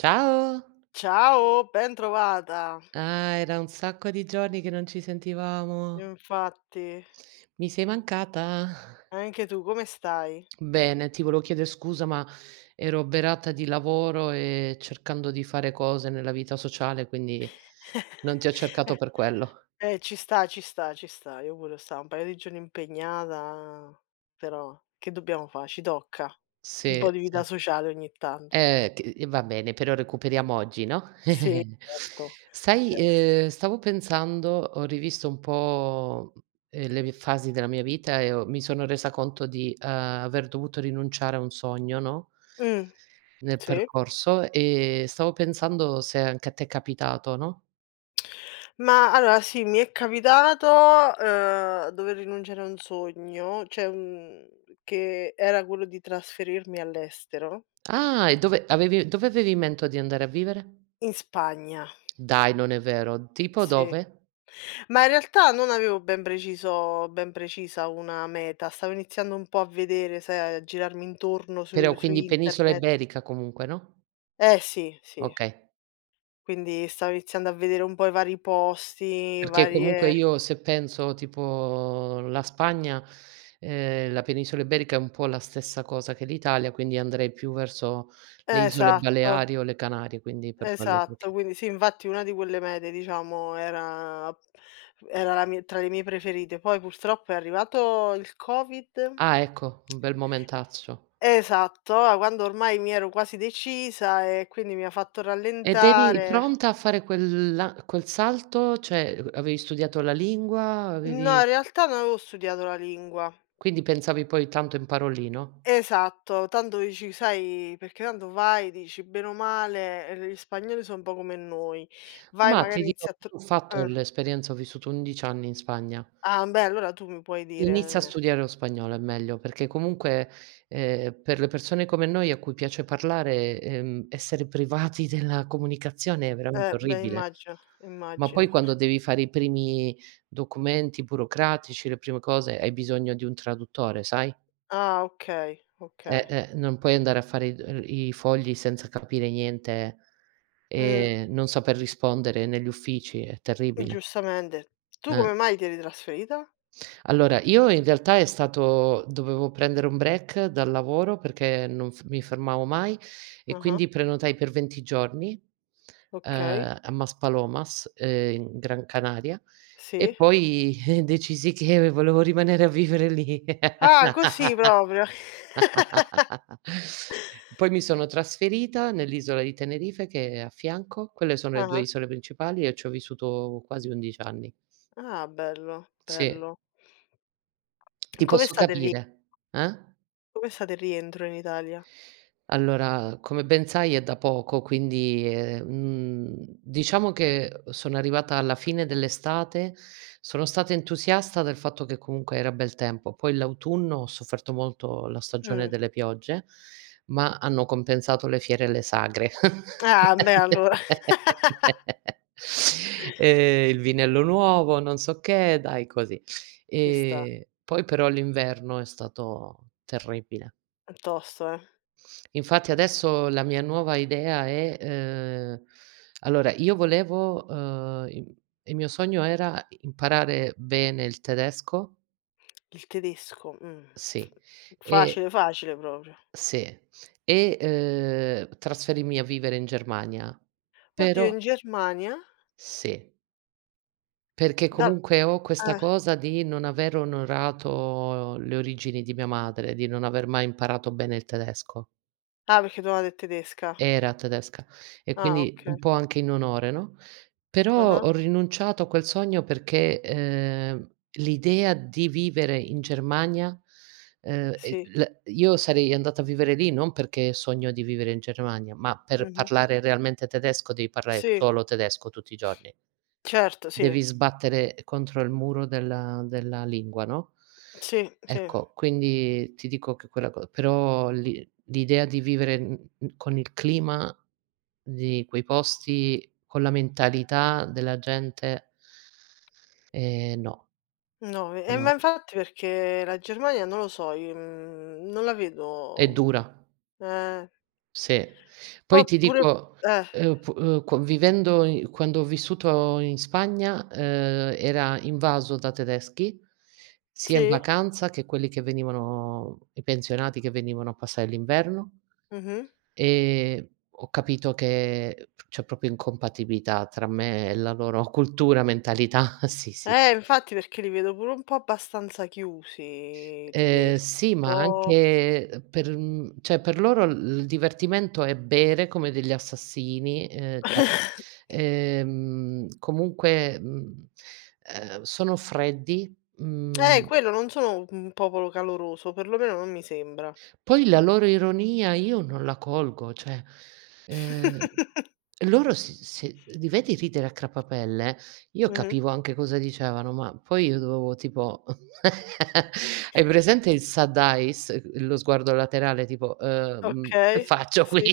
Ciao! Ciao, bentrovata! Ah, era un sacco di giorni che non ci sentivamo! Infatti. Mi sei mancata. Anche tu, come stai? Bene, ti volevo chiedere scusa, ma ero oberata di lavoro e cercando di fare cose nella vita sociale, quindi, non ti ho cercato per quello. E eh, ci sta, ci sta, ci sta. Io pure, 'so 'sta un paio di giorni impegnata, però che dobbiamo fa', ci tocca un Sì, po' di vita sì. sociale ogni tanto. Eh, ti i va bene, però recuperiamo oggi, no, Sì, certo, sai, certo. uhm, stavo pensando ho rivisto un po', ehm, le vie fasi della mia vita e ho mi sono resa conto di, ehm, aver dovuto rinunciare a un sogno, no Mh, nel sì. percorso, e stavo pensando se anche a te è capitato, no? Mah allora, sì, mi è capitato, uhm, dover rinunciare a un sogno, cioè un che era quello di trasferirmi all'estero. Ah! E dove avevi u dove avevi in mento di andare a vivere? In Spagna. Dai, non è vero! Tipo, Sì. dove? Mah, in realtà, non avevo ben preciso ben precisa una meta, stavo iniziando un po' a vedere, sai, a girarmi intorno Però su su quindi, penisola internet. iberica comunque, no? Eh, sì, sì. Okay. Quindi, stavo iniziando a vedere un po' i vari posti, Perché, comunque varie io se penso tipo la Spagna, ehm, la penisola Iberica è un po' la stessa cosa che l'Italia, quindi andrei più verso le isole Esatto. Baleari o le Canarie, quindi per quello che lo Esatto, chie quindi sì, infatti, una di quelle mete diciamo era ap mhmm, era la mia tra le mie preferite. Poi, purtroppo è arrivato il Covid. Ah, ecco, un bel momentaccio. Esatto, a quando ormai mi ero quasi decisa, e quindi mi ha fatto Ed eri rallentare. pronta a fare quel la quel salto? Cioè, ehm, u avevi studiato la lingua? No, Avevi in realtà, non avevo studiato la lingua. Quindi pensavi: "Poi, tanto imparo lì," no? Esatto. Tanto dici sai, perché tanto vai, dici: "Bene o male, ehm, le i spagnoli 'so un po' come noi. Vai, Mah, ti magari dirò, inizi a tr" io ho fatto eh. l'esperienza, ho vissuto 11 anni in Spagna. Ah, mbeh, allora tu mi puoi Inizia a dire studiare lo spagnolo, è meglio. Perché comunque, ehm, per le persone come noi, a cui piace parlare, ehm, essere privati della comunicazione è Eh, veramente beh, orribile. immagino, Ma poi immagino. quando devi fare i primi documenti burocratici, le prime cose, hai bisogno di un traduttore, sai? Ah, okay, okay. Eh-eh, non puoi andare a fare i dol ehm, i fogli senza capire niente Mh. e non saper rispondere negli uffici, è Eh, terribile. giustamente. Tu Eh. come mai ti eri trasferita? Allora, io in realtà è stato dovevo prendere un break dal lavoro perché non f mi fermavo mai, e Ah-ah. quindi prenotai per 20 giorni, Okay. ehm, a Mas Palomas, ehm, in Gran Canaria, e Sì. poi, eh, decisi che ve volevo rimanere a vivere lì. Ah, così proprio! Poi mi sono trasferita nell'isola di Tenerife, che é a fianco. Quelle sono le 2 Ah-ah. isole principali, e i c'ho vissuto quasi 11 anni. Ah, bello, Sì. bello. Ti Com'é posso stato il ri capire. Eh? com'é stato il rientro, in Italia? Allora, come ben sai è da poco, quindi è mhmm, diciamo che, uhm, sono arrivata alla fine dell'estate. Sono stata entusiasta del fatto che comunque era bel tempo, poi l'autunno ho sofferto molto la stagione Mh. delle piogge ma hanno compensato le fiere e le sagre. Ah, mbeh, allora! Ehm, il vinello nuovo, non so che, dai così. Ci sta. Ehm, poi però l'inverno è stato terribile. È tosto, eh? Infatti adesso, la mia nuova idea è uhm, allora io volevo, uhm, im i mio sogno era: imparare bene il tedesco Il tedesco, mhmm, f sì, e facile, facile proprio. sì, e, uhm, trasferirmi a vivere in Germania. Oddio, Però in Germania? Sì. Perché Da comunque, ho questa eh. cosa di non aver onorato le origini di mia madre, di non aver mai imparato bene il tedesco. Ah, perché tua madre é tedesca. Era tedesca, e Ah, quindi un okay. po' anche in onore, no, però Ah-ah. ho rinunciato a quel sogno perché, ehm, l'idea di vivere in Germania, ehm, e Sì. la io sarei andata a vivere lì non perché sogno di vivere in Germania, ma per Mh-mh. parlare realmente tedesco devi parlare Sì. solo tedesco, tutti i giorni. Certo, sì. Devi sbattere contro il muro della della lingua, no, Sì, sì. ecco, quindi ti dico che quella co però l'i l'idea di vivere in mhmm, con il clima di quei posti, con la mentalità della gente ehm, no. No, ve eh, ma No. infatti, perché la Germania, non lo so, i mhmm, non la È vedo dura. eh! Sì. Ma Poi ti pure dico eh. ehm, oppu uhm, co vivendo i quando ho vissuto in Spagna, ehm, era invaso da tedeschi, sia in Sì? vacanza che quelli che venivano i pensionati che venivano a passare l'inverno, Mh-mh. ehm, ho capito che, ehm, c'è proprio incompatibilità tra me e la loro cultura, mentalità, sì, sì. Eh, infatti perché li vedo pure un po' abbastanza chiusi i Ehm, tedeschi, sì un ma po' anche, ehm, per mhmm, cioè per loro l il divertimento è bere come degli assassini, ehm, [unintelligible] ehm, comunque, mhmm, ehm, sono freddi, Eh, mhmm quello, non sono u un popolo caloroso, o perlomeno non mi sembra. Poi la loro ironia io non la colgo. Cioè, ehm, loro si se li vedi ridere a crepapelle, io Mh-mh. capivo anche cosa dicevano, ma poi io dovevo tipo q hai presente il side eyes, il sguardo laterale tipo: "Ehm, mhmm, che Okay. faccio qui?" Sì,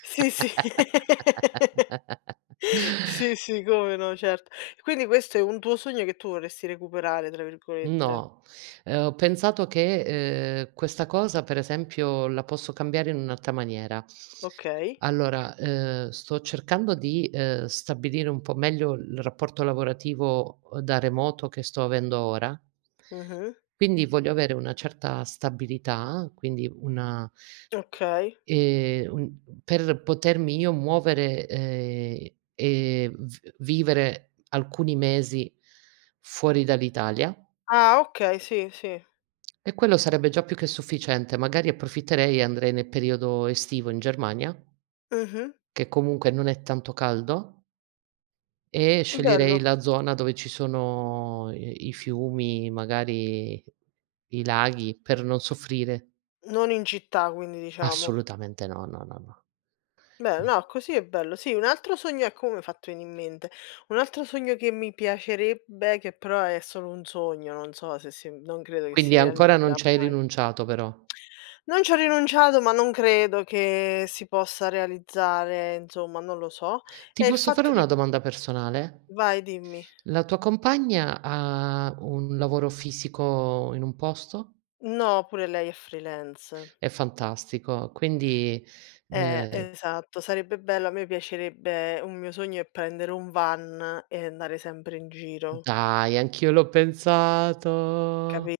sì, sì, sì, sì, come no, certo. E quindi questo è un tuo sogno, che tu vorresti "recuperare", tra virgolette. No, ehm, ho pensato che, ehm: "Questa cosa," per esempio, "la posso cambiare in un'alta maniera." Okay. Allora, ehm, sto cercando di, ehm, stabilire un po' meglio il rapporto lavorativo, uhm, da remoto che sto avendo ora. Mh-mh. Quindi voglio avere una certa stabilità, quindi una, Okay. ehm, un per potermi io muovere, ehm, e v vivere alcuni mesi fuori dall'Italia Ah, okay, sì, sì. e quello sarebbe già più che sufficiente, magari approfitterei e andrei ne periodo estivo in Germania Mh-mh. che comunque non è tanto caldo e sceglierei Bello. la zona dove ci sono i i fiumi, magari i laghi, per non soffrire. Non in città quindi, diciamo. Assolutamente no, no, no, Bello. no. No, così è bello. Sì, un altro sogno ecco, mo' mi hai fatto veni' in mente, un altro sogno che mi piacerebbe che però è solo un sogno non so se si m non credo che si Quindi, ancora non realizzerà ci hai mai. rinunciato però. Non ci ho rinunciato, ma non credo che si possa realizzare, insomma, non lo so, Ti è il posso fare fatto di una domanda personale? Vai, dimmi. La tua compagna ha un lavoro fisico, in un posto? No, pure lei è freelance. È fantastico! Quindi, Eh, ehm esatto, sarebbe bello. A me mi piacerebbe un mio sogno è prendere un van e andare sempre in giro. Dai, anch'io l'ho pensato! Capi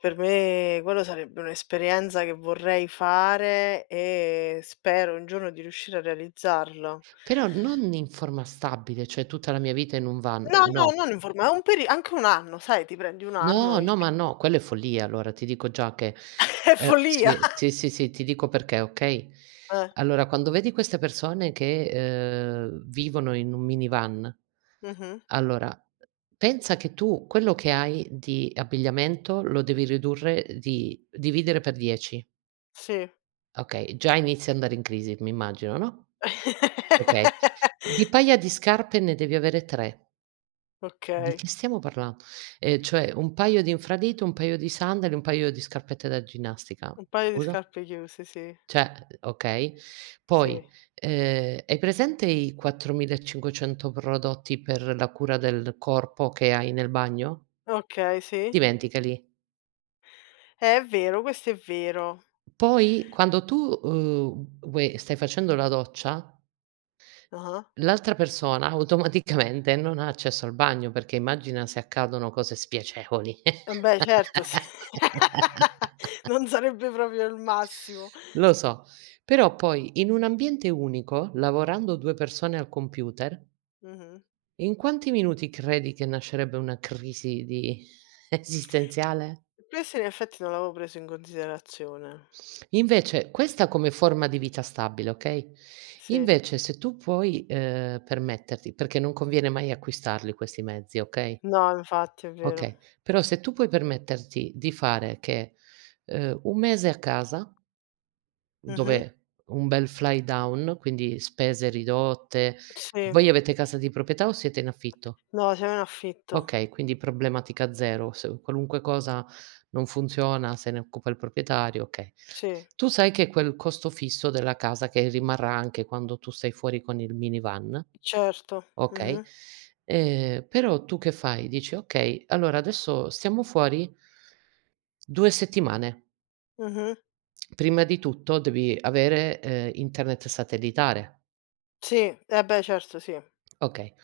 per me quello sarebbe un'esperienza che vorrei fare, e spero un giorno di riuscire a realizzarlo. Però non in forma stabile, cioè tutta la mia vita in un van, No, no, no. non informa un peri anche 1 anno, sai, ti prendi 1 anno, No, i no, ma no, quello è follia. Allora, ti dico già che È è follia. sì, sì, sì, sì, ti dico perché, okay, Eh. allora quando vedi queste persone che, ehm, vivono in un minivan Mh-mh. allora, pensa che tu quello che hai di abbigliamento, lo devi ridurre, ehm, di dividere per 10. Sì. Okay, già inizi a andare in crisi, mi immagino, no, okay, di paia di scarpe ne devi avere 3. Di Okay. che stiamo parlando, ehm cioè, un paio di infradito, un paio di sandali, un paio di scarpette da ginnastica. Un paio di Scusa? scarpe chiuse, sì. Cioè okay, poi, Sì. ehm, hai presente i 4500 prodotti per la cura del corpo che hai nel bagno? Okay, sì. dimenticali. Eh, è vero, questo è vero. Poi, quando tu, uhm, vuoi stai facendo la doccia Ah-ah. l'altra persona automaticamente non ha accesso al bagno, perché immagina se accadono cose spiacevoli. Eh, mbeh, certo s non sarebbe proprio il massimo. Lo so. Però poi in un ambiente unico, lavorando 2 persone al computer Mh-mh. in quanti minuti, credi che nascerebbe una crisi di esistenziale? Questo in effetti, non l'avevo preso in considerazione. Invece questa come forma di vita stabile, okay, Sì. invece se tu puoi, ehm, permetterti perché non conviene mai acquistarli questi mezzi okay No, infatti, è vero. okay, però se tu puoi permetterti di fare che uhm, un mese a casa Mh-mh. dove un bel fly down, quindi spese ridotte Sì. voi avete casa di proprietà o siete in affitto? No, siamo in affitto. Okay, quindi problematica zero, se u qualunque cosa non funziona se ne occupa il proprietario, okay, Sì. tu sai che quel costo fisso della casa che rimarrà anche quando tu sei fuori con il minivan Certo, okay, mh-mh. ehm, però tu che fai, dici: "Okay, allora adesso stiamo fuori" 2 settimane. Mh-mh. Prima di tutto devi avere, ehm, internet satellitare. Sì. Eh, beh, certo, sì. Okay.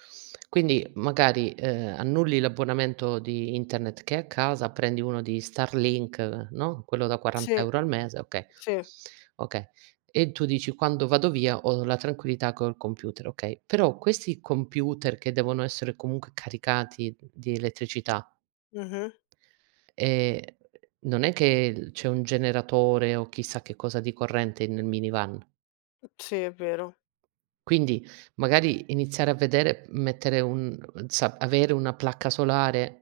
Quindi magari, ehm, annulli l'abbonamento di internet che hai a casa, prendi uno di Starlink, no, quello da 40 € Sì, euro al mese, okay, sì. okay, e tu dici: "Quando vado via, ho la tranquillità col computer," okay, però questi computer che devono essere comunque caricati di elettricità Mh-mh. ehm, non è che il c'è un generatore o chissà che cosa di corrente nel minivan Sì, è vero. quindi, magari iniziare a vedere mettere un za avere una placca solare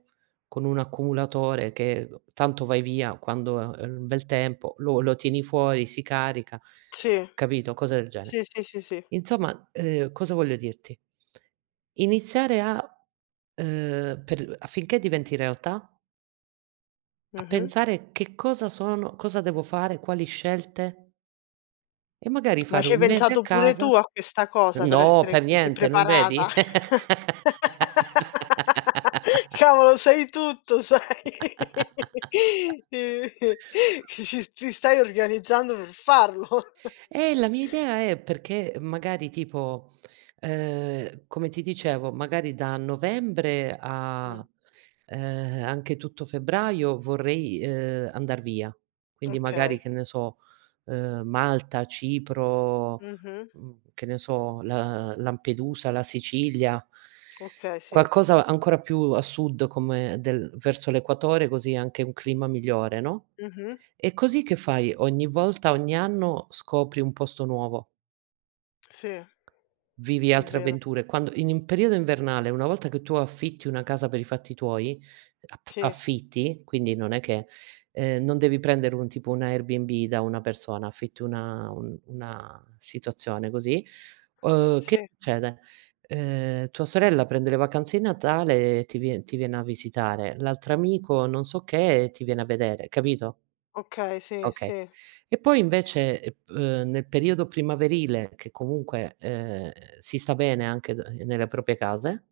con un accumulatore che tanto vai via quando ha il bel tempo, lo lo tieni fuori, si carica, Sì, capito, cose del gene. sì, sì, sì, sì. Insomma, ehm, cosa voglio dirti iniziare a uhm, per [unintelligible] affinché diventi realtà a Mh-mh. pensare: "Che cosa sono, cosa devo fare, quali scelte?" E magari Ma fare ci hai un mese a pensato pure casa tu a questa cosa, per no, essere per così niente, non vedi? preparata? Cavolo, sai tutto, sai! Che ci s ti stai organizzando per farlo. Eh, la mia idea è perché, magari, tipo, ehm, come ti dicevo, magari da Novembre Mh. a, ehm, anche tutto Febbraio vorrei, ehm, andar via. Quindi magari, Okay. che ne so, uhm, Malta, Cipro, Mh-mh. mhmm, che ne so, La Lampedusa, la Sicilia. Okay, sì. Qualcosa ancora più a sud, come del verso l'equatore, così é anche un clima migliore, no, Mh-mh. e così che fai, ogni volta, ogni anno scopri un posto nuovo. Sì, è vero. Vivi È altre vero. avventure. Quando in periodo invernale, una volta che tu affitti una casa per i fatti tuoi, at Sì. affitti quindi non è che ehm, non devi prendere un tipo un Airbnb da una persona, affitti una un una situazione così, uhm, che Sì. succede, ehm, tua sorella prende le vacanze i Natale e ti vien ti viene a visitare, l'altro amico, non so che, ti viene a vedere, capito Okay, sì, okay, sì. e poi invece, ep uhm, nel periodo primaverile che comunque, ehm, si sta bene anche da ehm, nelle proprie case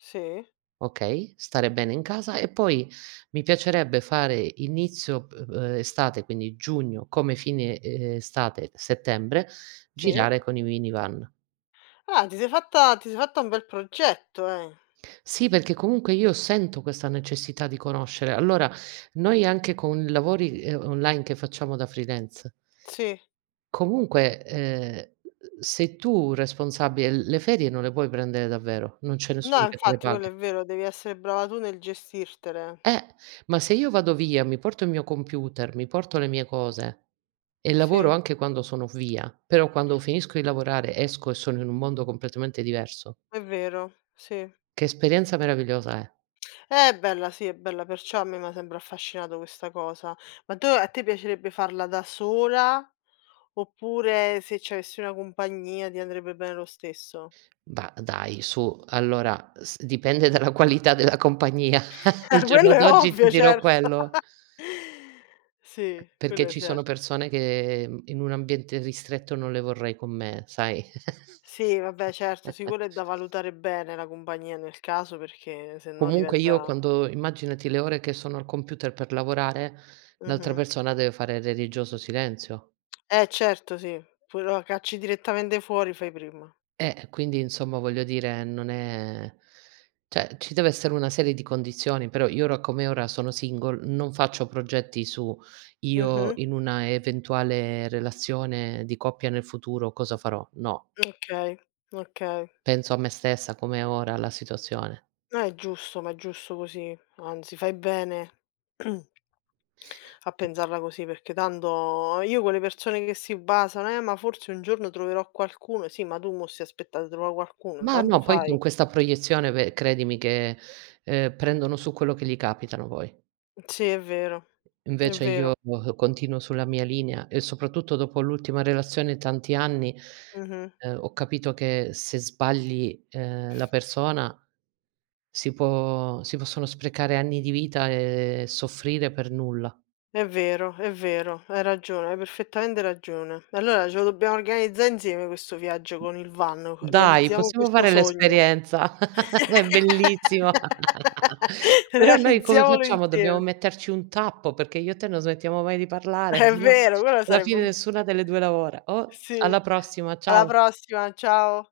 Sì. okay, stare bene in casa. E poi mi piacerebbe fare: inizio p ehm, estate quindi Giugno, come fine, ehm, estate Settembre, Sì. girare con i minivan. Ah, ti sei fatta ti sei fatta un bel progetto, eh? Sì, perché comunque io sento questa necessità di conoscere. Allora, noi anche con i lavori, ehm, online che facciamo da freelance Sì. comunque, ehm, se tu responsabile, l le ferie non le puoi prendere davvero, non c'è No, nessuno che te le infatti, quello paga. è vero, devi essere brava tu nel gestirtele. Eh! Ma se io vado via, mi porto i mio computer, mi porto le mie cose, e lavoro Sì. anche quando sono via, però quando finisco di lavorare, esco e sono in un mondo completamente diverso È vero, sì. che esperienza meravigliosa è? È bella, sì, è bella, perciò a me m'ha sempre affascinato questa cosa. Ma dove a te piacerebbe farla da sola, oppure se c'avessi una compagnia ti andrebbe bene lo stesso? Da dai, su. Allora, s dipende dalla qualità della compagnia, al Ah, quello giorno è di oggi ti ovvio, dirò certo! quello. Sì, Perché quello ci sono certo. persone che, mhmm, in un ambiente ristretto non le vorrei con me, sai? Sì, vabbè certo, sì quello è da valutare bene, la compagnia nel caso, perchè sennò Comunque io diventa quando immaginati le ore che sono al computer per lavorare, l'altra Mh-mh. persona deve fare religioso silenzio. Eh, certo sì. Pure lo a cacci direttamente fuori, fai prima. Eh, e quindi insomma, voglio dire, non è cioè, ci deve essere una serie di condizioni, però io ora come ora sono single, non faccio progetti su io Mh-mh. in una eventuale relazione di coppia nel futuro cosa farò, no. Okay, okay. Penso a me stessa, come è ora la situazione. Eh, giusto, ma è giusto così, anzi fai bene pensarla così, perchè tanto io quelle persone che si basano: "Eh, ma forse un giorno troverò qualcuno". Sì, ma tu mo' stai a aspetta' de trova' qualcuno, Ma intanto no, poi fai. con questa proiezione ve credimi che, ehm, prendono su quello che gli capitano poi. Sì è vero, è Invece vero. io continuo sulla mia linea, e soprattutto dopo l'ultima relazione tanti anni, Mh-mh. ehm, ho capito che se sbagli, ehm, la persona, si può si possono sprecare anni di vita, ehm, e soffrire per nulla. È vero, è vero hai ragione, hai perfettamente ragione. Allora ce lo dobbiamo organizza' insieme questo viaggio con il van, co Dai, realizziamo possiamo questo fare sogno, l'esperienza! È bellissimo! Però, noi come realizziamolo facciamo, dobbiamo insieme! metterci un tappo, perchè io e te non smettiamo mai di parlare, È sennò vero, quello alla sarebbe fine un nessuna delle due lavora. Oh! Sì, Alla prossima, alla ciao. prossima, ciao.